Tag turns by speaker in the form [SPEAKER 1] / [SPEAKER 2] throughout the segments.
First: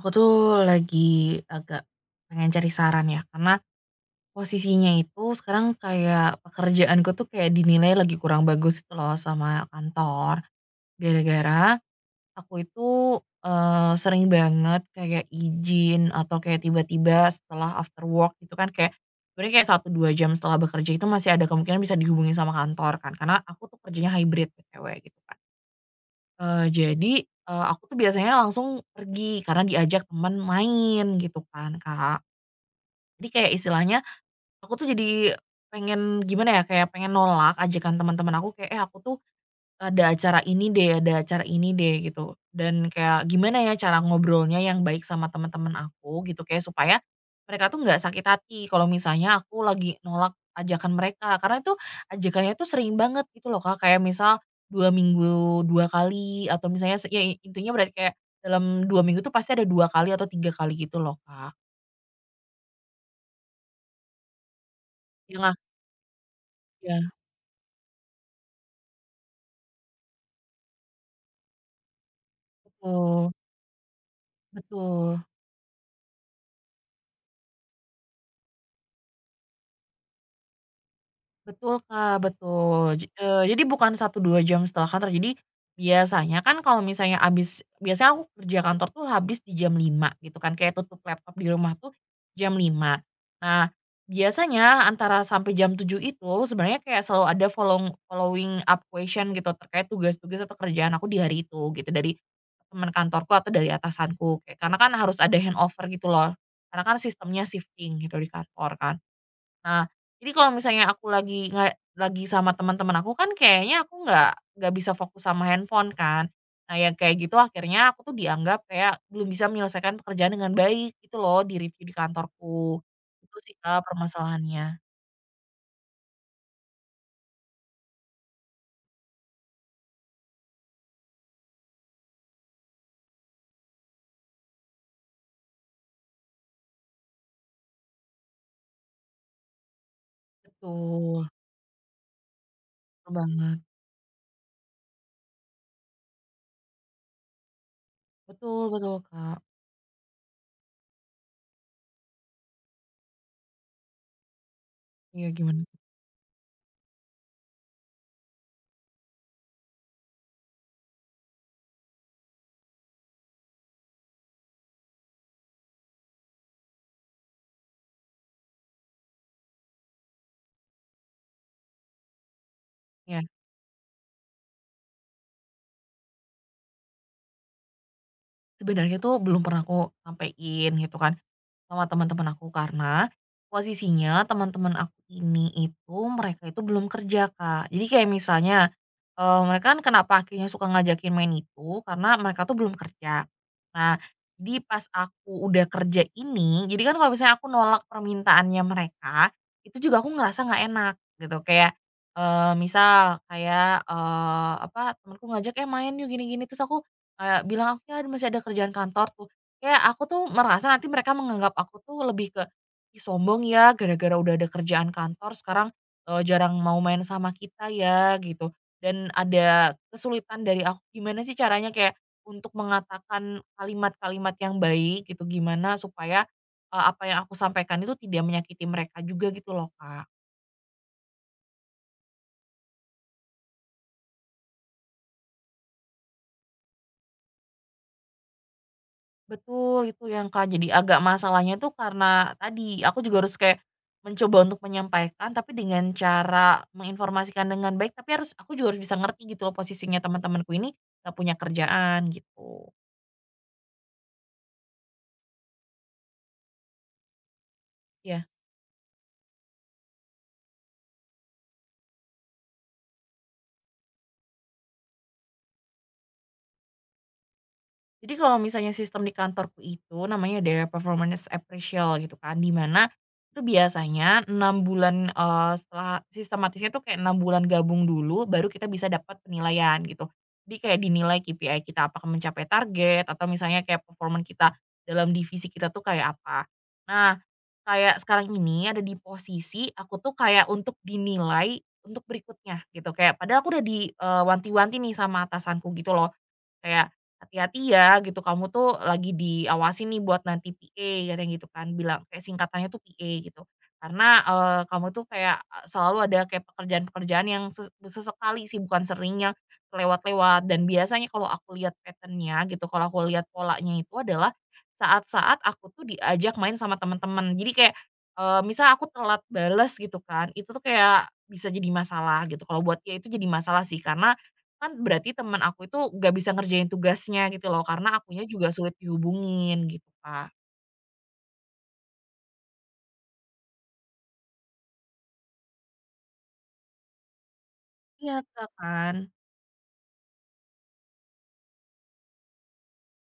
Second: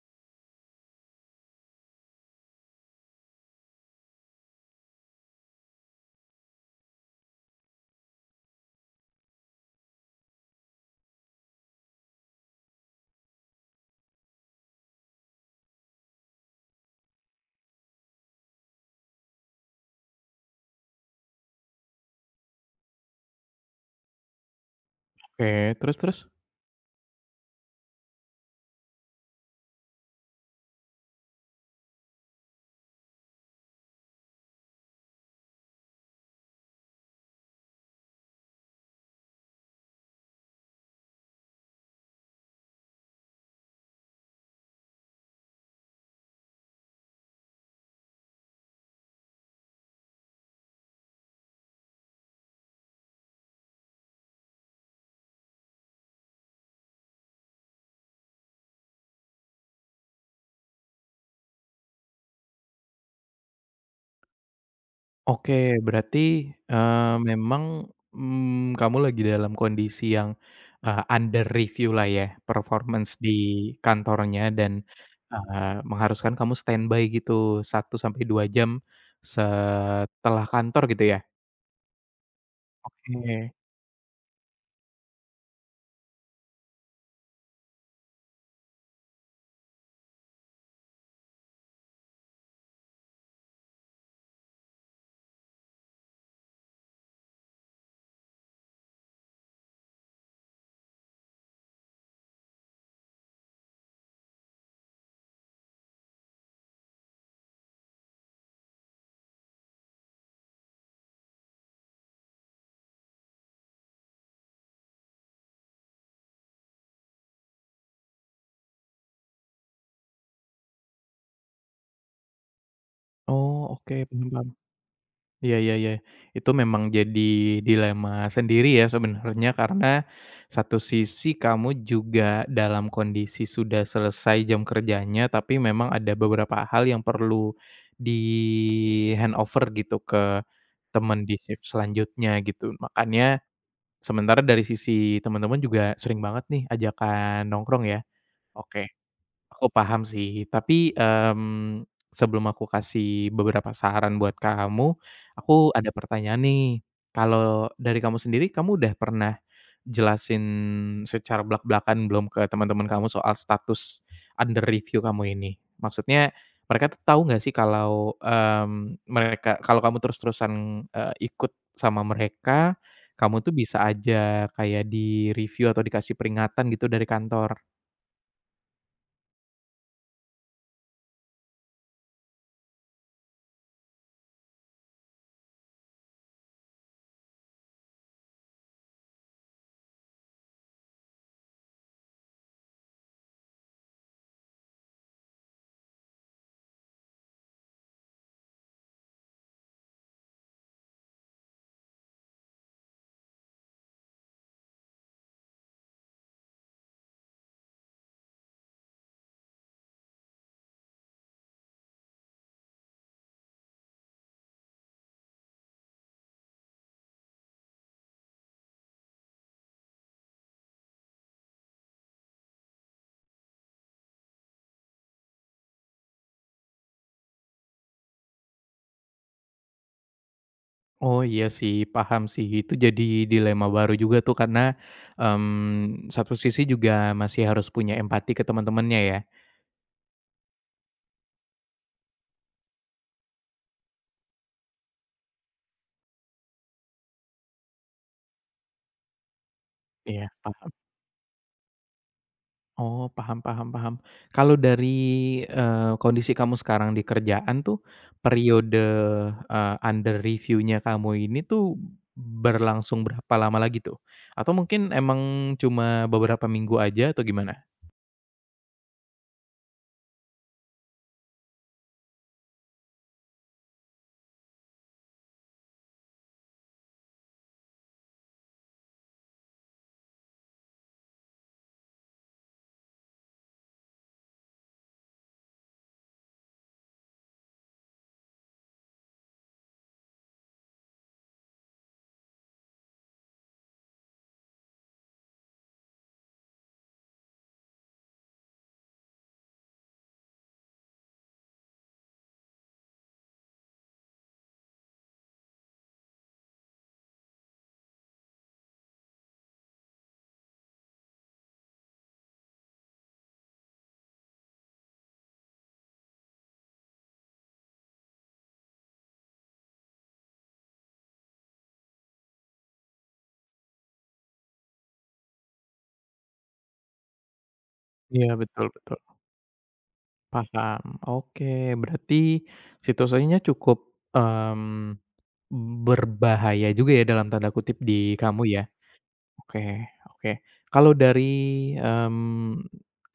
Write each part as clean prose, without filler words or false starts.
[SPEAKER 1] Aku tuh lagi agak pengen cari saran ya, karena posisinya itu sekarang kayak pekerjaanku tuh kayak dinilai lagi kurang bagus itu loh sama kantor. Gara-gara aku itu sering banget kayak izin atau kayak tiba-tiba setelah after work gitu kan kayak sebenarnya kayak 1-2 jam setelah bekerja itu masih ada kemungkinan bisa dihubungi sama kantor kan karena aku tuh kerjanya hybrid cewek gitu kan.
[SPEAKER 2] Oke, terus terus?
[SPEAKER 1] Jadi, aku tuh biasanya langsung pergi karena diajak temen main gitu kan, Kak. Jadi kayak istilahnya aku tuh jadi pengen gimana ya, kayak pengen nolak ajakan teman-teman aku kayak, "Eh, aku tuh ada acara ini deh, ada acara ini deh," gitu. Dan kayak gimana ya cara ngobrolnya yang baik sama teman-teman aku gitu, kayak supaya mereka tuh nggak sakit hati kalau misalnya aku lagi nolak ajakan mereka, karena itu ajakannya tuh sering banget gitu loh Kak, kayak misal, 2 minggu 2 kali, atau misalnya intinya berarti kayak dalam 2 minggu tuh pasti ada 2 kali atau 3 kali gitu loh Kak, yang
[SPEAKER 2] Oke,
[SPEAKER 1] ak
[SPEAKER 2] berarti,
[SPEAKER 1] ya
[SPEAKER 2] eee, memang, kamu lagi dalam kondisi yang, under review lah ya, performance di
[SPEAKER 1] betul,
[SPEAKER 2] kantornya dan,
[SPEAKER 1] betul.
[SPEAKER 2] mengharuskan kamu standby gitu 1 sampai 2 jam setelah kantor gitu ya?
[SPEAKER 1] Betul, Kak, betul.
[SPEAKER 2] Oke.
[SPEAKER 1] Jadi bukan 1-2 jam setelah kantor. Jadi, biasanya kan kalau misalnya habis, biasanya aku kerja kantor tuh habis di jam 5 gitu kan, kayak tutup laptop di rumah tuh jam 5. Nah, biasanya antara sampai jam 7 itu sebenarnya kayak selalu ada following up question gitu terkait tugas-tugas atau kerjaan aku di hari itu gitu, dari teman kantorku atau dari atasanku, kayak karena kan harus ada handover gitu loh, karena kan sistemnya shifting gitu di kantor kan. Nah, jadi kalau misalnya aku lagi nggak lagi sama teman-teman aku kan kayaknya aku nggak bisa fokus sama handphone kan. Nah, yang kayak gitu akhirnya aku tuh dianggap kayak belum bisa menyelesaikan pekerjaan dengan baik gitu loh di review di kantorku. Itu sih
[SPEAKER 2] Oh,
[SPEAKER 1] Kak
[SPEAKER 2] oke, paham paham.
[SPEAKER 1] permasalahannya.
[SPEAKER 2] Iya iya iya. Itu memang jadi dilema sendiri ya sebenarnya karena satu sisi kamu juga dalam kondisi sudah selesai jam kerjanya, tapi memang ada beberapa hal yang perlu di handover gitu ke teman
[SPEAKER 1] Betul,
[SPEAKER 2] di shift selanjutnya gitu.
[SPEAKER 1] betul
[SPEAKER 2] Makanya
[SPEAKER 1] banget.
[SPEAKER 2] sementara dari sisi teman-teman juga sering banget nih ajakan nongkrong ya.
[SPEAKER 1] Betul
[SPEAKER 2] Oke.
[SPEAKER 1] betul Kak.
[SPEAKER 2] Aku paham sih, tapi, sebelum aku kasih beberapa saran buat kamu,
[SPEAKER 1] Iya gimana?
[SPEAKER 2] aku ada pertanyaan nih. Kalau dari kamu sendiri, kamu udah pernah jelasin secara belakan belum ke teman-teman kamu soal status under review kamu ini? Maksudnya mereka tuh tahu nggak sih kalau, mereka kalau kamu terus-terusan, ikut sama mereka,
[SPEAKER 1] Ya.
[SPEAKER 2] kamu tuh bisa aja kayak di-review atau dikasih peringatan gitu dari kantor?
[SPEAKER 1] Sebenarnya tuh belum pernah aku sampein gitu kan. Sama teman-teman aku, karena posisinya teman-teman aku ini, itu mereka itu belum kerja, Kak. Jadi kayak misalnya, mereka kan kenapa akhirnya suka ngajakin main itu karena mereka tuh belum kerja. Nah, jadi pas aku udah kerja ini, jadi kan kalau misalnya aku nolak permintaannya mereka, itu juga aku ngerasa nggak enak gitu. Kayak, misal kayak, temanku ngajak, "Eh, main yuk, gini gini." Terus aku kayak bilang, "Aku ya masih ada kerjaan kantor." Kayak aku tuh merasa nanti mereka menganggap aku tuh lebih ke, "Ih sombong ya gara-gara udah ada kerjaan kantor sekarang, jarang mau main sama kita ya," gitu. Dan ada kesulitan dari aku gimana sih caranya kayak untuk mengatakan kalimat-kalimat yang baik gitu, gimana supaya apa yang aku sampaikan itu tidak menyakiti mereka juga gitu loh, Kak.
[SPEAKER 2] Oh iya sih, paham sih. Itu jadi dilema baru juga tuh karena, satu sisi juga masih harus punya empati ke teman-temannya ya?
[SPEAKER 1] Betul, itu yang Kak, jadi agak masalahnya tuh karena tadi, aku juga harus kayak mencoba untuk menyampaikan, tapi dengan cara menginformasikan dengan baik, tapi harus aku juga harus bisa ngerti gitu loh posisinya
[SPEAKER 2] Iya,
[SPEAKER 1] teman-temanku
[SPEAKER 2] paham.
[SPEAKER 1] ini nggak punya kerjaan gitu,
[SPEAKER 2] Oh, paham paham paham. Kalau dari, kondisi kamu sekarang di kerjaan tuh,
[SPEAKER 1] ya.
[SPEAKER 2] periode, under review-nya kamu ini tuh berlangsung berapa lama lagi tuh? Atau mungkin emang cuma beberapa minggu aja atau gimana?
[SPEAKER 1] Jadi kalau misalnya sistem di kantorku itu namanya Daya Performance Appraisal gitu kan, di mana itu biasanya 6 bulan, setelah sistematisnya tuh kayak 6 bulan gabung dulu baru kita bisa dapat penilaian gitu. Jadi kayak dinilai KPI kita apakah mencapai target, atau misalnya kayak performan kita dalam divisi kita tuh kayak apa. Nah, kayak sekarang ini ada di posisi aku tuh kayak untuk dinilai untuk berikutnya gitu, kayak padahal aku udah di, wanti-wanti nih sama atasanku gitu loh. Kayak, "Hati-hati ya gitu, kamu tuh lagi diawasi nih buat nanti PA," katanya gitu kan, bilang kayak singkatannya tuh PA gitu. "Karena, kamu tuh kayak, selalu ada kayak pekerjaan-pekerjaan yang sesekali sih, bukan sering yang kelewat-lewat, dan biasanya kalau aku lihat pattern-nya gitu, kalau aku lihat polanya itu adalah saat-saat aku tuh diajak main sama teman-teman. Jadi kayak, misal aku telat bales gitu kan, itu tuh kayak bisa jadi masalah gitu. Kalau buat dia itu jadi masalah sih, karena kan berarti teman aku itu gak bisa ngerjain tugasnya gitu loh, karena akunya
[SPEAKER 2] Iya,
[SPEAKER 1] juga
[SPEAKER 2] betul
[SPEAKER 1] sulit
[SPEAKER 2] betul.
[SPEAKER 1] dihubungin gitu, Kak.
[SPEAKER 2] Paham, oke. Berarti situasinya cukup, mmm, berbahaya juga ya dalam tanda kutip di
[SPEAKER 1] Iya,
[SPEAKER 2] kamu
[SPEAKER 1] Kak,
[SPEAKER 2] ya?
[SPEAKER 1] kan.
[SPEAKER 2] Oke oke. Kalau dari,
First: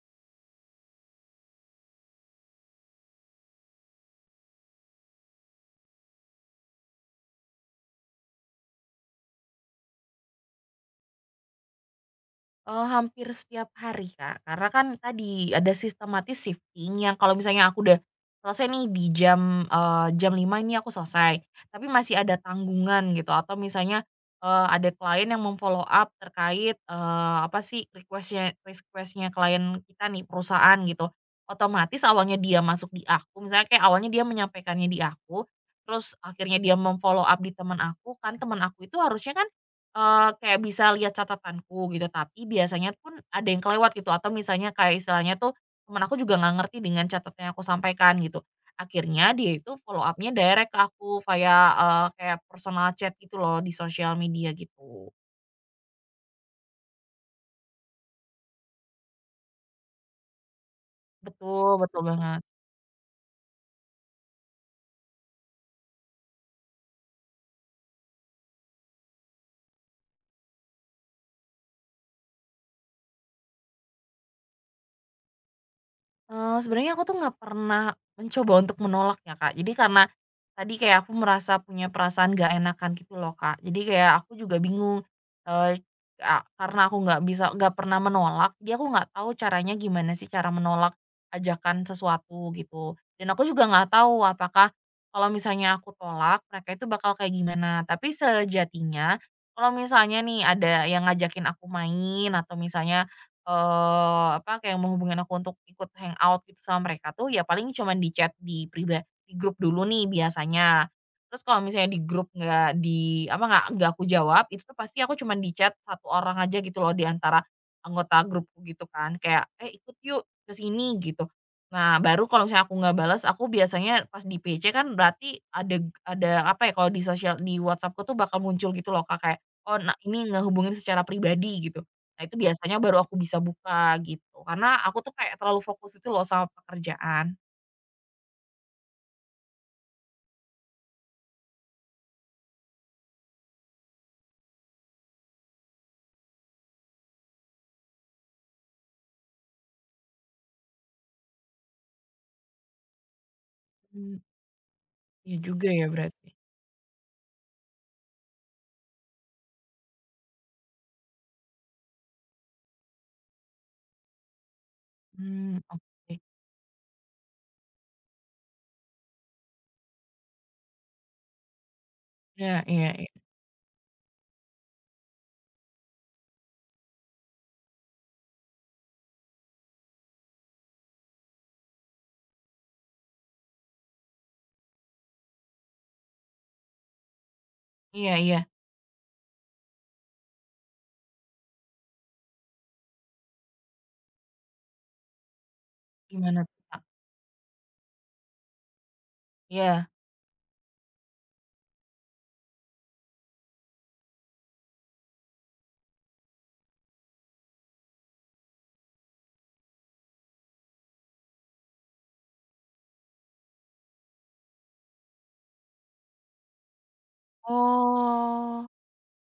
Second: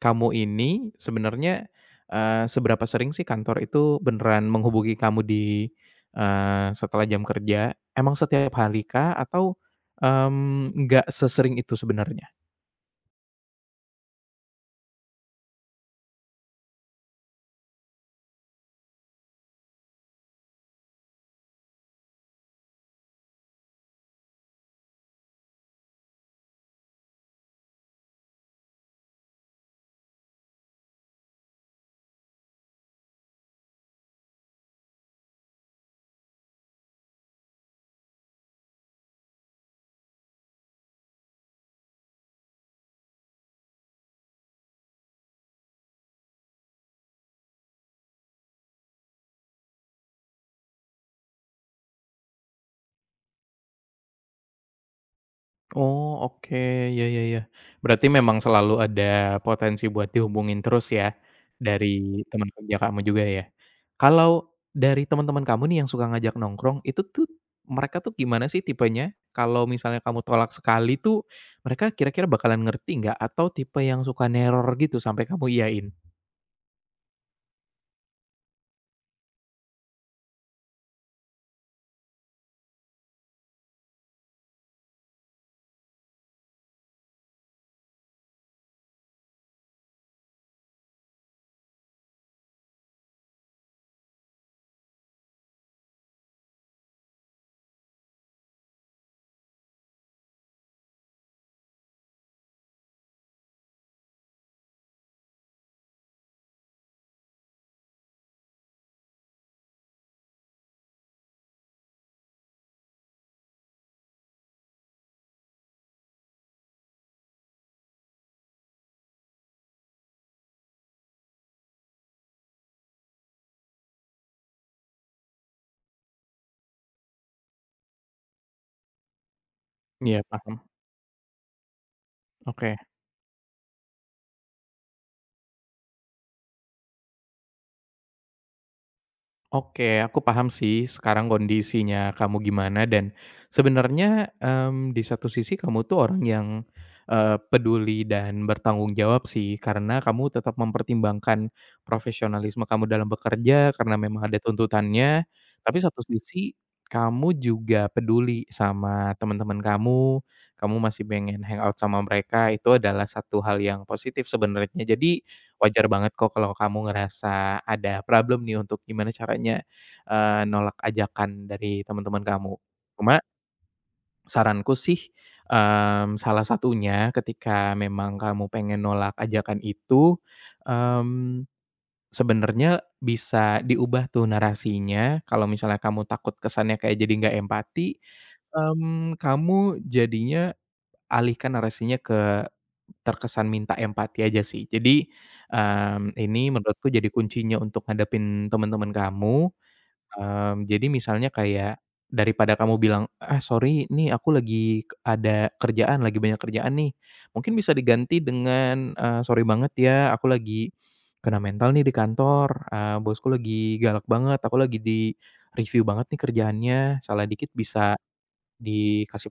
[SPEAKER 2] kamu ini sebenarnya, seberapa sering sih kantor itu beneran menghubungi kamu di, setelah jam kerja? Emang setiap hari kah? Atau, nggak sesering itu sebenarnya?
[SPEAKER 1] Hampir setiap hari, Kak. Karena kan tadi, ada sistematis shifting yang kalau misalnya aku udah selesai nih di jam lima ini aku selesai, tapi masih ada tanggungan gitu, atau misalnya, ada klien yang mem-follow up terkait, apa sih, request-nya klien kita nih, perusahaan gitu. Otomatis awalnya dia masuk di aku, misalnya kayak awalnya dia menyampaikannya di aku, terus akhirnya dia mem-follow up di teman aku, kan teman aku itu harusnya kan kayak bisa lihat catatanku gitu, tapi biasanya pun ada yang kelewat gitu, atau misalnya kayak istilahnya tuh, temen aku juga nggak ngerti dengan catatan yang aku sampaikan gitu. Akhirnya dia itu follow upnya direct ke aku via, kayak personal chat gitu loh di sosial media gitu.
[SPEAKER 2] Oh, oke. Ya ya ya. Berarti memang selalu ada potensi buat dihubungin terus ya,
[SPEAKER 1] Betul betul
[SPEAKER 2] dari
[SPEAKER 1] banget.
[SPEAKER 2] teman kerja kamu juga ya? Kalau dari teman-teman kamu nih yang suka ngajak nongkrong, itu tuh mereka tuh gimana sih tipenya? Kalau misalnya kamu tolak sekali tuh, mereka kira-kira bakalan ngerti nggak? Atau tipe yang suka neror gitu sampai kamu iyain?
[SPEAKER 1] Sebenarnya aku tuh nggak pernah mencoba untuk menolak ya, Kak. Jadi karena tadi kayak aku merasa punya perasaan nggak enakan gitu loh, Kak. Jadi kayak aku juga bingung, eee, a karena aku nggak bisa nggak pernah menolak, jadi aku nggak tahu caranya gimana sih cara menolak ajakan sesuatu gitu. Dan aku juga nggak tahu apakah kalau misalnya aku tolak, mereka itu bakal kayak gimana. Tapi sejatinya kalau misalnya nih ada yang ngajakin aku main atau misalnya kayak menghubungin aku untuk ikut hangout gitu sama mereka tuh, ya paling cuman di chat di pribadi di grup dulu nih biasanya. Terus kalau misalnya di grup nggak di apa, nggak aku jawab, itu tuh pasti aku cuman di chat satu orang aja gitu loh di antara anggota grupku gitu kan, kayak, "Eh, ikut yuk ke sini," gitu. Nah, baru kalau misalnya aku nggak balas aku biasanya pas di PC, kan berarti ada apa ya, kalau di sosial di whatsappku tuh bakal muncul gitu loh Kak, kayak, "Oh, nah
[SPEAKER 2] Iya,
[SPEAKER 1] ini
[SPEAKER 2] paham.
[SPEAKER 1] ngehubungin secara pribadi," gitu. Nah, itu
[SPEAKER 2] Oke.
[SPEAKER 1] biasanya baru aku bisa buka gitu, karena aku tuh kayak terlalu fokus itu loh sama pekerjaan.
[SPEAKER 2] Oke, aku paham sih sekarang kondisinya kamu gimana dan sebenarnya, di satu sisi kamu tuh orang yang, peduli dan bertanggung jawab sih karena kamu tetap mempertimbangkan profesionalisme kamu dalam bekerja karena
[SPEAKER 1] Mmm,
[SPEAKER 2] memang ada tuntutannya,
[SPEAKER 1] iya juga
[SPEAKER 2] tapi
[SPEAKER 1] ya
[SPEAKER 2] satu
[SPEAKER 1] berarti.
[SPEAKER 2] sisi kamu juga peduli sama teman-teman kamu, kamu masih pengen hangout sama mereka itu adalah satu hal yang positif sebenarnya. Jadi
[SPEAKER 1] Mmm,
[SPEAKER 2] wajar banget
[SPEAKER 1] oke.
[SPEAKER 2] kok kalau kamu ngerasa ada problem nih untuk gimana caranya, nolak ajakan dari teman-teman
[SPEAKER 1] Iya
[SPEAKER 2] kamu.
[SPEAKER 1] iya
[SPEAKER 2] Cuma
[SPEAKER 1] iya.
[SPEAKER 2] saranku sih, salah satunya ketika memang kamu pengen nolak ajakan itu, mmm, sebenarnya bisa diubah tuh narasinya, kalau misalnya kamu takut kesannya kayak jadi nggak empati,
[SPEAKER 1] Iya iya.
[SPEAKER 2] kamu jadinya alihkan narasinya ke terkesan minta empati aja sih. Jadi,
[SPEAKER 1] Gimana
[SPEAKER 2] ini
[SPEAKER 1] tuh, Kak?
[SPEAKER 2] menurutku jadi kuncinya untuk ngadepin teman-teman kamu,
[SPEAKER 1] Iya.
[SPEAKER 2] jadi misalnya kayak daripada kamu bilang, "Ah sorry nih aku lagi ada kerjaan, lagi banyak kerjaan nih." Mungkin bisa diganti dengan, "Sorry banget ya aku lagi kena mental nih di kantor, bosku lagi galak banget, aku lagi di-review banget nih kerjaannya, salah dikit bisa"
[SPEAKER 1] Oh,
[SPEAKER 2] dikasih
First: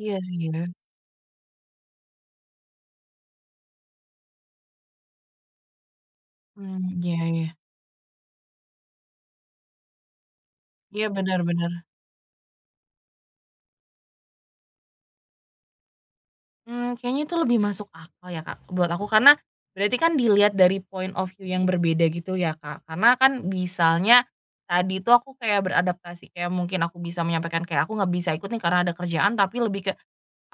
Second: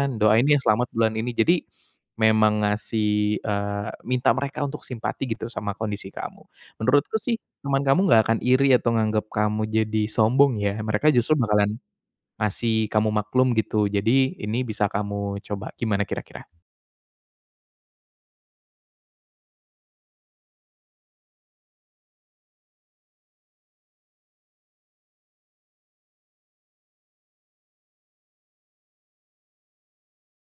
[SPEAKER 1] iya sih
[SPEAKER 2] doain
[SPEAKER 1] ya.
[SPEAKER 2] ya selamat bulan ini. Jadi, memang ngasih, minta mereka untuk simpati gitu sama kondisi kamu.
[SPEAKER 1] Mmm,
[SPEAKER 2] Menurutku
[SPEAKER 1] iya
[SPEAKER 2] sih,
[SPEAKER 1] iya.
[SPEAKER 2] teman kamu nggak akan iri atau nganggep kamu jadi sombong ya,
[SPEAKER 1] Iya,
[SPEAKER 2] mereka justru
[SPEAKER 1] benar-benar.
[SPEAKER 2] bakalan ngasih kamu maklum gitu. Jadi, ini bisa kamu coba. Gimana kira-kira?
[SPEAKER 1] Mmm, kayaknya itu lebih masuk akal ya, Kak, buat aku karena berarti kan dilihat dari point of view yang berbeda gitu ya, Kak. Karena kan misalnya tadi tuh aku kayak beradaptasi, kayak mungkin aku bisa menyampaikan kayak, "Aku nggak bisa ikut nih karena ada kerjaan," tapi lebih ke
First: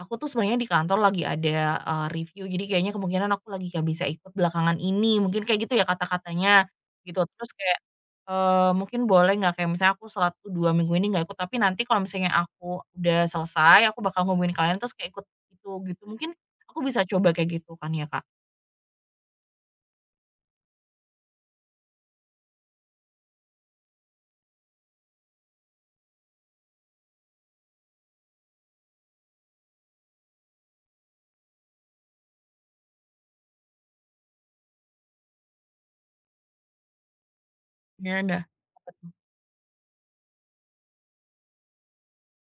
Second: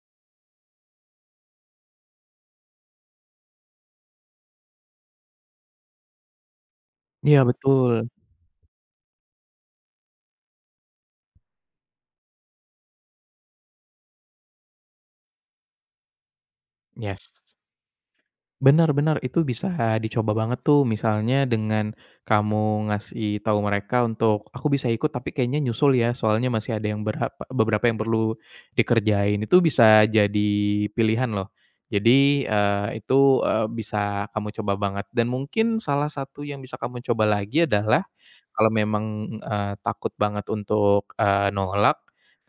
[SPEAKER 1] aku tuh sebenarnya di kantor lagi ada, review, jadi kayaknya kemungkinan aku lagi nggak bisa ikut belakangan ini, mungkin kayak gitu ya kata-katanya, gitu.
[SPEAKER 2] Iya
[SPEAKER 1] Terus kayak,
[SPEAKER 2] betul.
[SPEAKER 1] mungkin boleh nggak kayak misalnya aku 1-2 minggu ini nggak ikut, tapi nanti kalau misalnya aku udah selesai, aku bakal ngubungin kalian terus kayak ikut itu, gitu. Mungkin aku bisa coba
[SPEAKER 2] Yes.
[SPEAKER 1] kayak gitu kan ya, Kak?
[SPEAKER 2] Benar-benar itu bisa dicoba banget tuh misalnya dengan kamu ngasih tahu mereka untuk, "Aku bisa ikut tapi kayaknya nyusul ya, soalnya masih ada yang berapa beberapa yang perlu dikerjain." Itu bisa jadi pilihan loh. Jadi, itu, bisa kamu coba banget dan mungkin salah satu yang bisa kamu coba lagi adalah
[SPEAKER 1] Nah, ada.
[SPEAKER 2] kalau
[SPEAKER 1] Apa
[SPEAKER 2] memang,
[SPEAKER 1] tuh?
[SPEAKER 2] takut banget untuk, nolak,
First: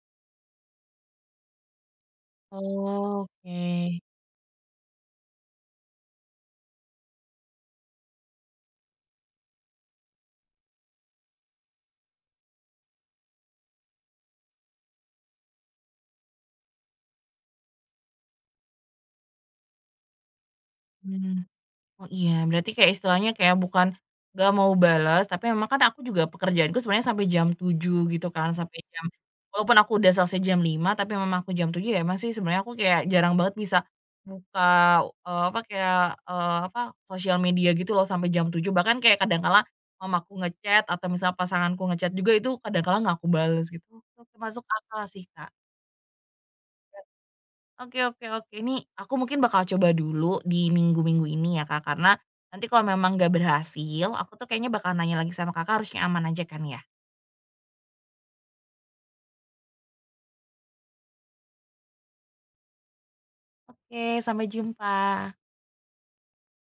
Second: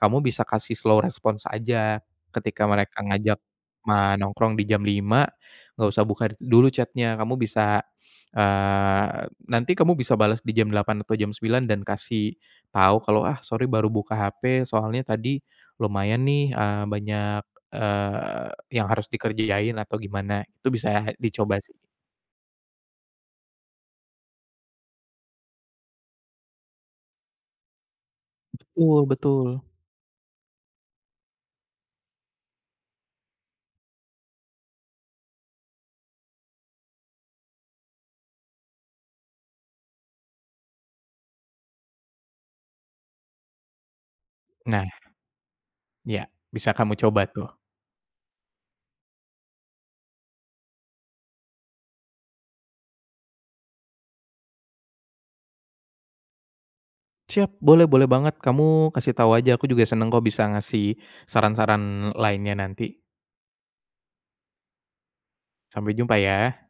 [SPEAKER 2] kamu bisa kasih slow response aja. Ketika mereka ngajak
[SPEAKER 1] Oke.
[SPEAKER 2] nongkrong di jam 5, nggak usah buka dulu chat-nya, kamu bisa, nanti kamu bisa balas di jam 8 atau jam 9 dan kasih tahu kalau, "Ah, sorry baru buka HP, soalnya tadi lumayan nih, banyak, eee, yang harus dikerjain," atau gimana. Itu bisa
[SPEAKER 1] Mmm.
[SPEAKER 2] dicoba sih.
[SPEAKER 1] Oh iya, berarti kayak istilahnya kayak bukan gak mau balas, tapi memang kan aku juga pekerjaanku sebenarnya sampai jam 7 gitu kan, sampai jam
[SPEAKER 2] Betul betul.
[SPEAKER 1] walaupun aku udah selesai jam 5 tapi memang aku jam 7 ya masih sebenarnya, aku kayak jarang banget bisa buka, apa, kayak, apa, sosial media gitu loh sampai jam 7, bahkan kayak kadang kala mamaku ngechat atau misal pasanganku ngechat juga itu kadang kala nggak aku balas gitu. Itu masuk
[SPEAKER 2] Nah,
[SPEAKER 1] akal sih, Kak.
[SPEAKER 2] iya, bisa kamu coba tuh.
[SPEAKER 1] Oke oke oke. Ini aku mungkin bakal coba dulu di minggu-minggu ini ya Kak, karena nanti kalau memang gak berhasil, aku tuh kayaknya bakal nanya lagi sama Kakak, harusnya aman aja kan ya?
[SPEAKER 2] Siap, boleh boleh banget. Kamu kasih tahu aja, aku juga seneng kok bisa ngasih saran-saran lainnya nanti.
[SPEAKER 1] Oke, sampai jumpa.
[SPEAKER 2] Sampai jumpa ya.